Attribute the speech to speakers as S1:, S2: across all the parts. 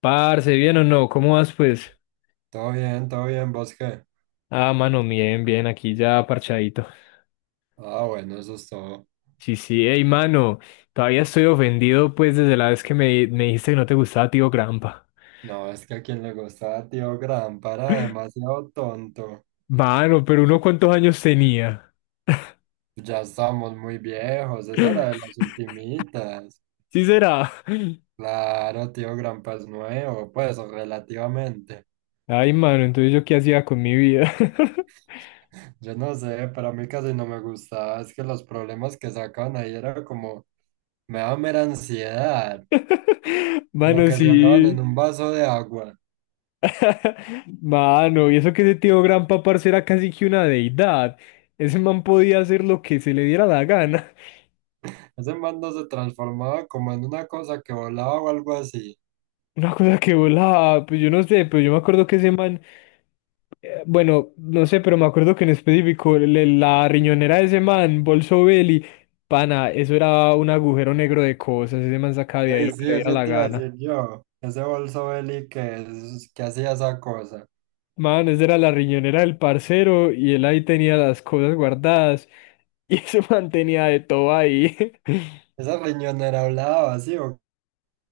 S1: Parce, ¿bien o no? ¿Cómo vas, pues?
S2: Todo bien, ¿vos qué?
S1: Ah, mano, bien, bien, aquí ya parchadito.
S2: Ah, bueno, eso es todo.
S1: Sí, sí, hey, mano, todavía estoy ofendido, pues, desde la vez que me dijiste que no te gustaba Tío Grampa.
S2: No, es que a quien le gustaba Tío Grampa era demasiado tonto.
S1: Mano, pero uno cuántos años tenía.
S2: Ya estamos muy viejos, esa era de las ultimitas.
S1: Sí será.
S2: Claro, Tío Grampa es nuevo, pues, o relativamente.
S1: Ay, mano, entonces yo qué hacía con mi vida.
S2: Yo no sé, pero a mí casi no me gustaba, es que los problemas que sacaban ahí era como, me daba mera ansiedad, como
S1: Mano,
S2: que se acaban en
S1: sí.
S2: un vaso de agua.
S1: Mano, y eso que ese Tío Grampa, parce, era casi que una deidad. Ese man podía hacer lo que se le diera la gana.
S2: Ese man no se transformaba como en una cosa que volaba o algo así.
S1: Una cosa que volaba, pues yo no sé, pero yo me acuerdo que ese man, bueno, no sé, pero me acuerdo que en específico la riñonera de ese man, Bolso Belli, pana, eso era un agujero negro de cosas, ese man sacaba de ahí
S2: Ey,
S1: lo que
S2: sí,
S1: le diera
S2: eso
S1: la
S2: te iba a
S1: gana.
S2: decir yo. Ese bolso Beli que, es- que hacía esa cosa.
S1: Man, esa era la riñonera del parcero y él ahí tenía las cosas guardadas y ese man tenía de todo ahí.
S2: Esa riñonera hablaba así. O-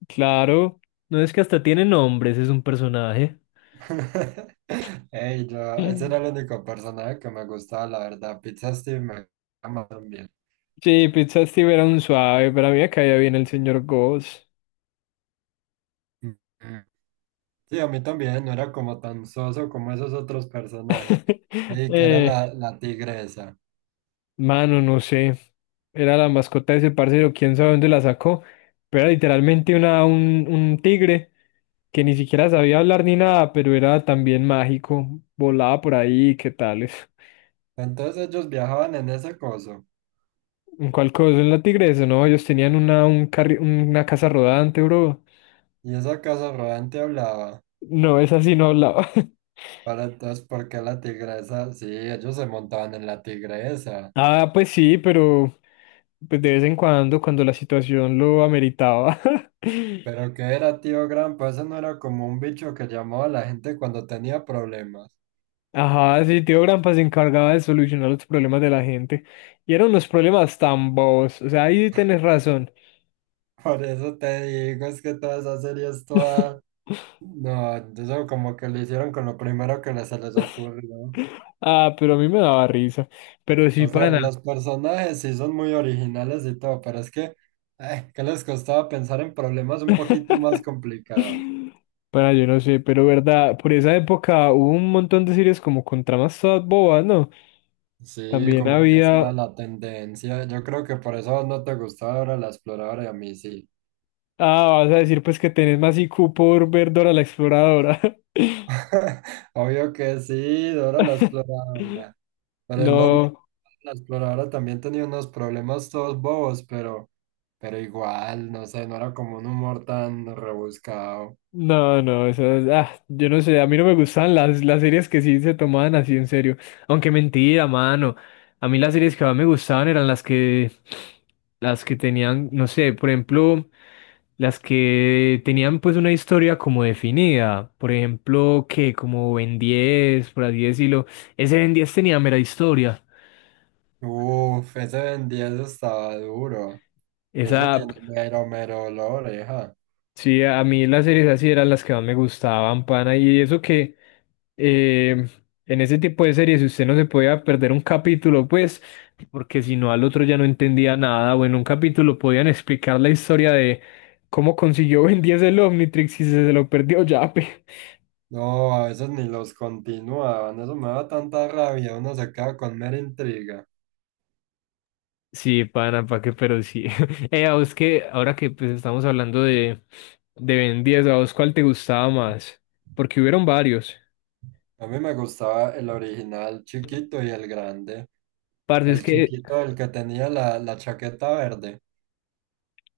S1: Claro, no es que hasta tiene nombres, es un personaje.
S2: ¿qué? Ey, yo, ese era el único personaje que me gustaba, la verdad. Pizza Steve me ama también.
S1: Sí, Pizza Steve era un suave, pero a mí me caía bien el señor Goss.
S2: Mm. Sí, a mí también, no era como tan soso como esos otros personajes. Ey, que era
S1: Eh,
S2: la tigresa.
S1: mano, no sé. Era la mascota de ese parcero, quién sabe dónde la sacó. Pero era literalmente un tigre que ni siquiera sabía hablar ni nada, pero era también mágico. Volaba por ahí, ¿qué tales?
S2: Entonces ellos viajaban en ese coso.
S1: ¿En cuál cosa? ¿En la tigresa? No, ellos tenían una casa rodante, bro.
S2: Y esa casa rodante hablaba.
S1: No, esa sí no hablaba.
S2: Para entonces, ¿por qué la tigresa? Sí, ellos se montaban en la tigresa.
S1: Ah, pues sí, pero pues de vez en cuando, cuando la situación lo ameritaba.
S2: Pero el que era tío Grampa, eso no era como un bicho que llamaba a la gente cuando tenía problemas.
S1: Ajá, sí, Tío Grampa se encargaba de solucionar los problemas de la gente. Y eran unos problemas tan bobos. O sea, ahí sí tenés razón.
S2: Por eso te digo, es que toda esa serie es toda... No, eso como que lo hicieron con lo primero que les- se les ocurrió.
S1: Ah, pero a mí me daba risa. Pero sí,
S2: O sea,
S1: pana.
S2: los personajes sí son muy originales y todo, pero es que, ¿qué les costaba pensar en problemas un poquito más complicados?
S1: Pana, yo no sé, pero verdad, por esa época hubo un montón de series como con tramas todas bobas, ¿no?
S2: Sí,
S1: También
S2: como que esa era
S1: había
S2: la tendencia. Yo creo que por eso no te gustaba ahora la exploradora y a mí sí.
S1: Ah, vas a decir pues que tenés más IQ por ver Dora la Exploradora.
S2: Obvio que sí, Dora la exploradora. Pero es lo mismo,
S1: No,
S2: la exploradora también tenía unos problemas todos bobos, pero igual, no sé, no era como un humor tan rebuscado.
S1: no, no, yo no sé, a mí no me gustan las series que sí se tomaban así en serio. Aunque mentira, mano. A mí las series que más me gustaban eran las que tenían, no sé, por ejemplo, las que tenían pues una historia como definida. Por ejemplo, que como Ben 10, por así decirlo. Ese Ben 10 tenía mera historia.
S2: Uf, ese Ben 10 estaba duro. Eso
S1: Esa.
S2: tiene mero, mero olor, oreja.
S1: Sí, a mí las series así eran las que más me gustaban, pana. Y eso que eh, en ese tipo de series si usted no se podía perder un capítulo, pues, porque si no al otro ya no entendía nada. O en un capítulo podían explicar la historia de cómo consiguió Ben 10 el Omnitrix y se lo perdió ya, pe.
S2: No, a veces ni los continuaban. Eso me da tanta rabia, uno se queda con mera intriga.
S1: Sí, pana, pa' qué, pero sí. A vos que, ahora que pues estamos hablando de Ben 10, ¿a vos cuál te gustaba más? Porque hubieron varios.
S2: A mí me gustaba el original chiquito y el grande.
S1: Parce, es
S2: El
S1: que
S2: chiquito, el que tenía la chaqueta verde.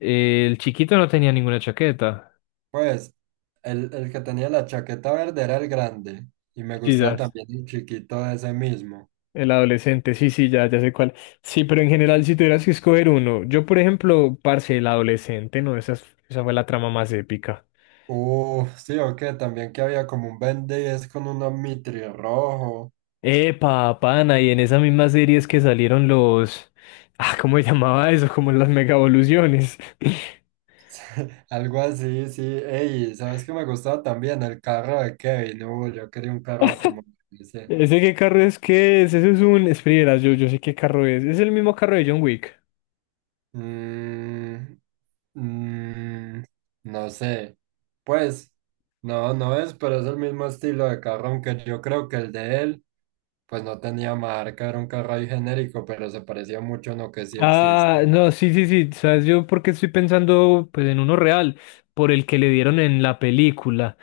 S1: El chiquito no tenía ninguna chaqueta.
S2: Pues el que tenía la chaqueta verde era el grande y me gustaba
S1: Quizás,
S2: también el chiquito de ese mismo.
S1: el adolescente, sí, sí, ya, ya sé cuál. Sí, pero en general, si tuvieras que escoger uno, yo, por ejemplo, parce, el adolescente, no, esa fue la trama más épica.
S2: Sí, o que también que había como un Ben 10 con un Omnitri rojo,
S1: Epa, pana, y en esas mismas series que salieron los. Ah, ¿cómo se llamaba eso? Como las megavoluciones.
S2: algo así, sí. Ey, ¿sabes qué me gustaba también? El carro de Kevin. Yo quería un carro como ese.
S1: ¿Ese qué carro es que es? Ese es un. Espera, yo sé qué carro es. Es el mismo carro de John Wick.
S2: Mm, mm, no sé. Pues, no, no es, pero es el mismo estilo de carro, aunque yo creo que el de él pues no tenía marca, era un carro ahí genérico, pero se parecía mucho a lo que sí
S1: Ah,
S2: existe.
S1: no, sí, sí, sí. ¿Sabes yo porque estoy pensando pues en uno real? Por el que le dieron en la película.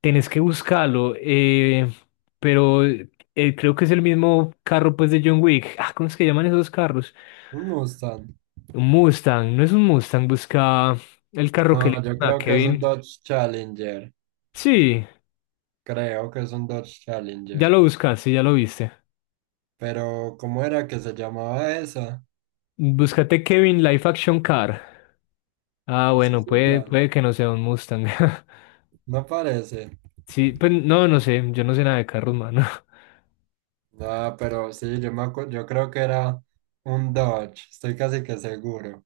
S1: Tenés que buscarlo. Pero creo que es el mismo carro pues de John Wick. Ah, ¿cómo es que llaman esos carros?
S2: Un Mustang.
S1: Un Mustang. No es un Mustang. Busca el carro
S2: No,
S1: que le
S2: yo
S1: dieron a
S2: creo que es un
S1: Kevin.
S2: Dodge Challenger.
S1: Sí,
S2: Creo que es un Dodge
S1: ya
S2: Challenger.
S1: lo buscaste, ya lo viste.
S2: Pero, ¿cómo era que se llamaba esa?
S1: Búscate Kevin Life Action Car. Ah,
S2: Sí,
S1: bueno, puede,
S2: otra.
S1: puede que no sea un Mustang.
S2: No parece.
S1: Sí, pues no sé. Yo no sé nada de carros, mano.
S2: Ah, pero sí, yo me acu- yo creo que era un Dodge, estoy casi que seguro.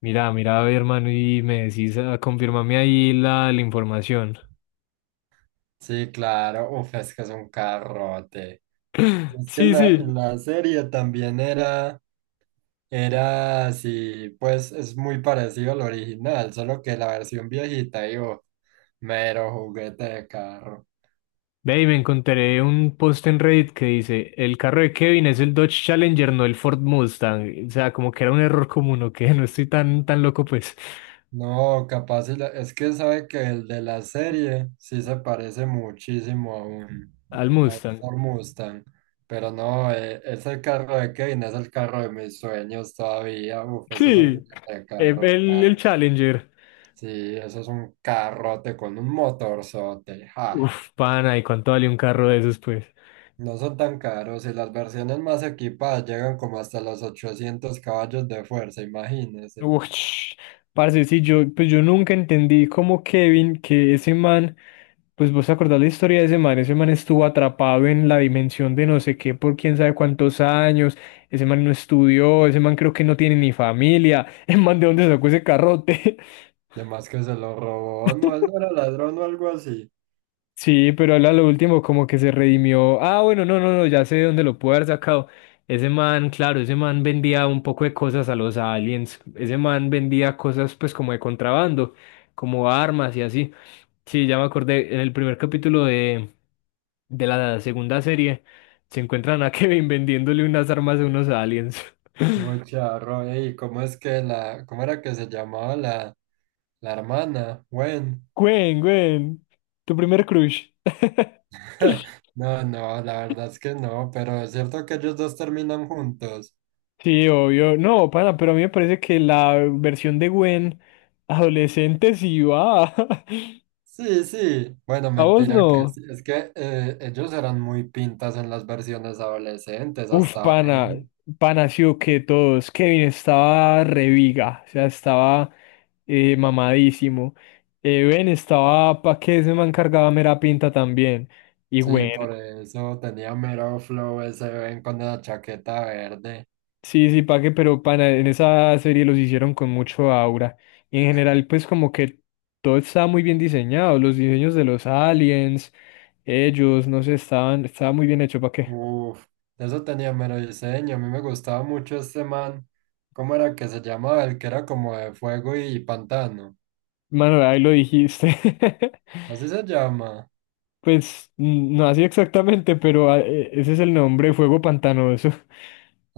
S1: Mira, mira, a ver, hermano, y me decís, confírmame ahí la información.
S2: Sí, claro, uf, es que es un carrote. Es que en
S1: Sí,
S2: la,
S1: sí.
S2: en la serie también era. Era así, pues es muy parecido al original, solo que la versión viejita, digo, mero juguete de carro.
S1: Ve, y me encontré un post en Reddit que dice, el carro de Kevin es el Dodge Challenger, no el Ford Mustang. O sea, como que era un error común, o que no estoy tan, tan loco, pues,
S2: No, capaz, y la- es que sabe que el de la serie sí se parece muchísimo
S1: al
S2: a un
S1: Mustang.
S2: Ford Mustang, pero no, ese carro de Kevin es el carro de mis sueños todavía, uf, eso es un
S1: Sí,
S2: juguete de carro,
S1: el
S2: claro.
S1: Challenger.
S2: Sí, eso es un carrote con un motorzote, ja.
S1: Uf, pana, ¿y cuánto vale un carro de esos, pues?
S2: No son tan caros y las versiones más equipadas llegan como hasta los 800 caballos de fuerza, imagínese.
S1: Uy, parce, sí, yo, pues yo nunca entendí cómo Kevin, que ese man, pues vos te acordás la historia de ese man estuvo atrapado en la dimensión de no sé qué por quién sabe cuántos años, ese man no estudió, ese man creo que no tiene ni familia, el man de dónde sacó ese carrote.
S2: Además que se lo robó, no, él no era ladrón o algo así.
S1: Sí, pero él a lo último como que se redimió. Ah, bueno, no, no, no, ya sé de dónde lo puede haber sacado. Ese man, claro, ese man vendía un poco de cosas a los aliens. Ese man vendía cosas pues como de contrabando, como armas y así. Sí, ya me acordé, en el primer capítulo de la segunda serie se encuentran a Kevin vendiéndole unas armas a unos aliens.
S2: Muy charro, ey, ¿cómo es que la, cómo era que se llamaba la, la hermana? Gwen.
S1: Gwen, Gwen, tu primer crush.
S2: No, no, la verdad es que no, pero es cierto que ellos dos terminan juntos.
S1: Sí, obvio. No, pana, pero a mí me parece que la versión de Gwen adolescente sí va.
S2: Sí, sí. Bueno,
S1: A vos
S2: mentira que
S1: no.
S2: sí. Es que ellos eran muy pintas en las versiones adolescentes,
S1: Uf,
S2: hasta
S1: pana,
S2: hoy.
S1: pana, sí o que todos. Kevin estaba reviga, o sea, estaba mamadísimo. Ben estaba pa' que se me encargaba mera pinta también. Y
S2: Sí,
S1: Gwen,
S2: por eso tenía mero flow ese Ben con la chaqueta verde.
S1: sí, sí, pa' que, pero pana, en esa serie los hicieron con mucho aura. Y en general, pues como que todo estaba muy bien diseñado, los diseños de los aliens. Ellos, no sé, estaba muy bien hecho, ¿para qué?
S2: Uf, eso tenía mero diseño. A mí me gustaba mucho este man. ¿Cómo era que se llamaba? El que era como de fuego y pantano.
S1: Mano, ahí lo dijiste.
S2: Así se llama.
S1: Pues no así exactamente, pero ese es el nombre, fuego pantanoso.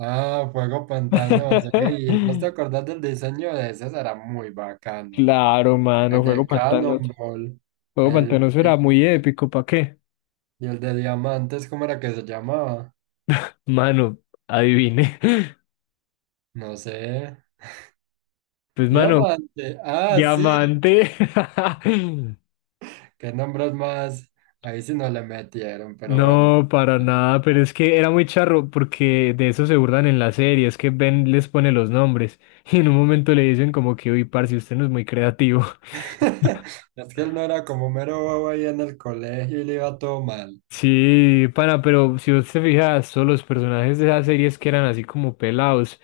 S2: Ah, fuego pantano. Sí, ¿no te acordás del diseño de ese? Ese era muy bacano.
S1: Claro, mano,
S2: El
S1: fuego
S2: de
S1: pantanoso.
S2: Cannonball.
S1: Fuego
S2: El
S1: pantanoso era
S2: de-
S1: muy épico, ¿para qué?
S2: y el de diamantes, ¿cómo era que se llamaba?
S1: Mano, adivine.
S2: No sé.
S1: Pues, mano,
S2: Diamante. Ah, sí.
S1: diamante.
S2: ¿Qué nombres más? Ahí sí no le metieron, pero bueno.
S1: No, para nada, pero es que era muy charro porque de eso se burlan en la serie, es que Ben les pone los nombres y en un momento le dicen como que, uy, parce, usted no es muy creativo.
S2: Es que él no era como mero bobo ahí en el colegio y le iba todo mal.
S1: Sí, pana, pero si usted se fija, todos los personajes de esas series que eran así como pelados,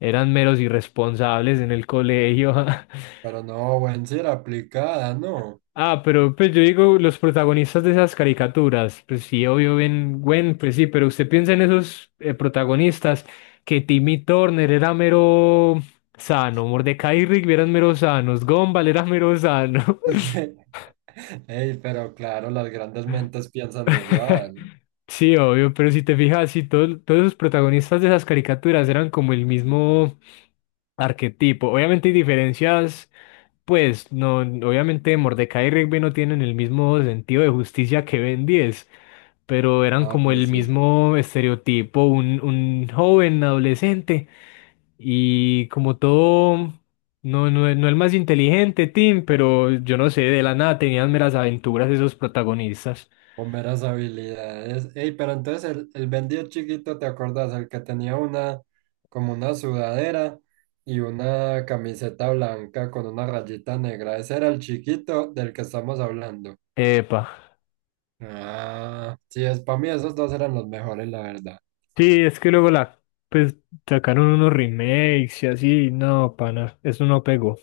S1: eran meros irresponsables en el colegio.
S2: Pero no, buen sí era aplicada, ¿no?
S1: Ah, pero pues yo digo, los protagonistas de esas caricaturas, pues sí, obvio, Ben Gwen, pues sí, pero usted piensa en esos protagonistas, que Timmy Turner era mero sano, Mordecai y Rigby eran mero sanos, Gumball era mero sano.
S2: Sí. Ey, pero claro, las grandes mentes piensan igual.
S1: Sí, obvio, pero si te fijas, sí, todos los protagonistas de esas caricaturas eran como el mismo arquetipo. Obviamente hay diferencias, pues, no, obviamente Mordecai y Rigby no tienen el mismo sentido de justicia que Ben 10, pero eran
S2: Ah,
S1: como el
S2: pues sí.
S1: mismo estereotipo, un joven adolescente y como todo, no, no, no el más inteligente, Tim, pero yo no sé, de la nada tenían meras aventuras esos protagonistas.
S2: Con veras habilidades. Ey, pero entonces el vendido chiquito, ¿te acordás? El que tenía una, como una sudadera y una camiseta blanca con una rayita negra. Ese era el chiquito del que estamos hablando.
S1: Epa.
S2: Ah, sí, es para mí esos dos eran los mejores, la verdad.
S1: Sí, es que luego pues sacaron unos remakes y así, no, pana, eso no pegó.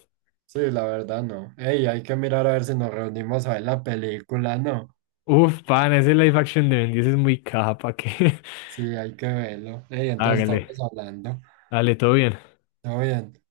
S2: Sí, la verdad no. Ey, hay que mirar a ver si nos reunimos a ver la película, ¿no?
S1: Uf, pana, ese live action de Bendy es muy capa, que
S2: Sí, hay que verlo. Ey, entonces estamos
S1: hágale,
S2: hablando.
S1: dale, todo bien.
S2: Todo bien.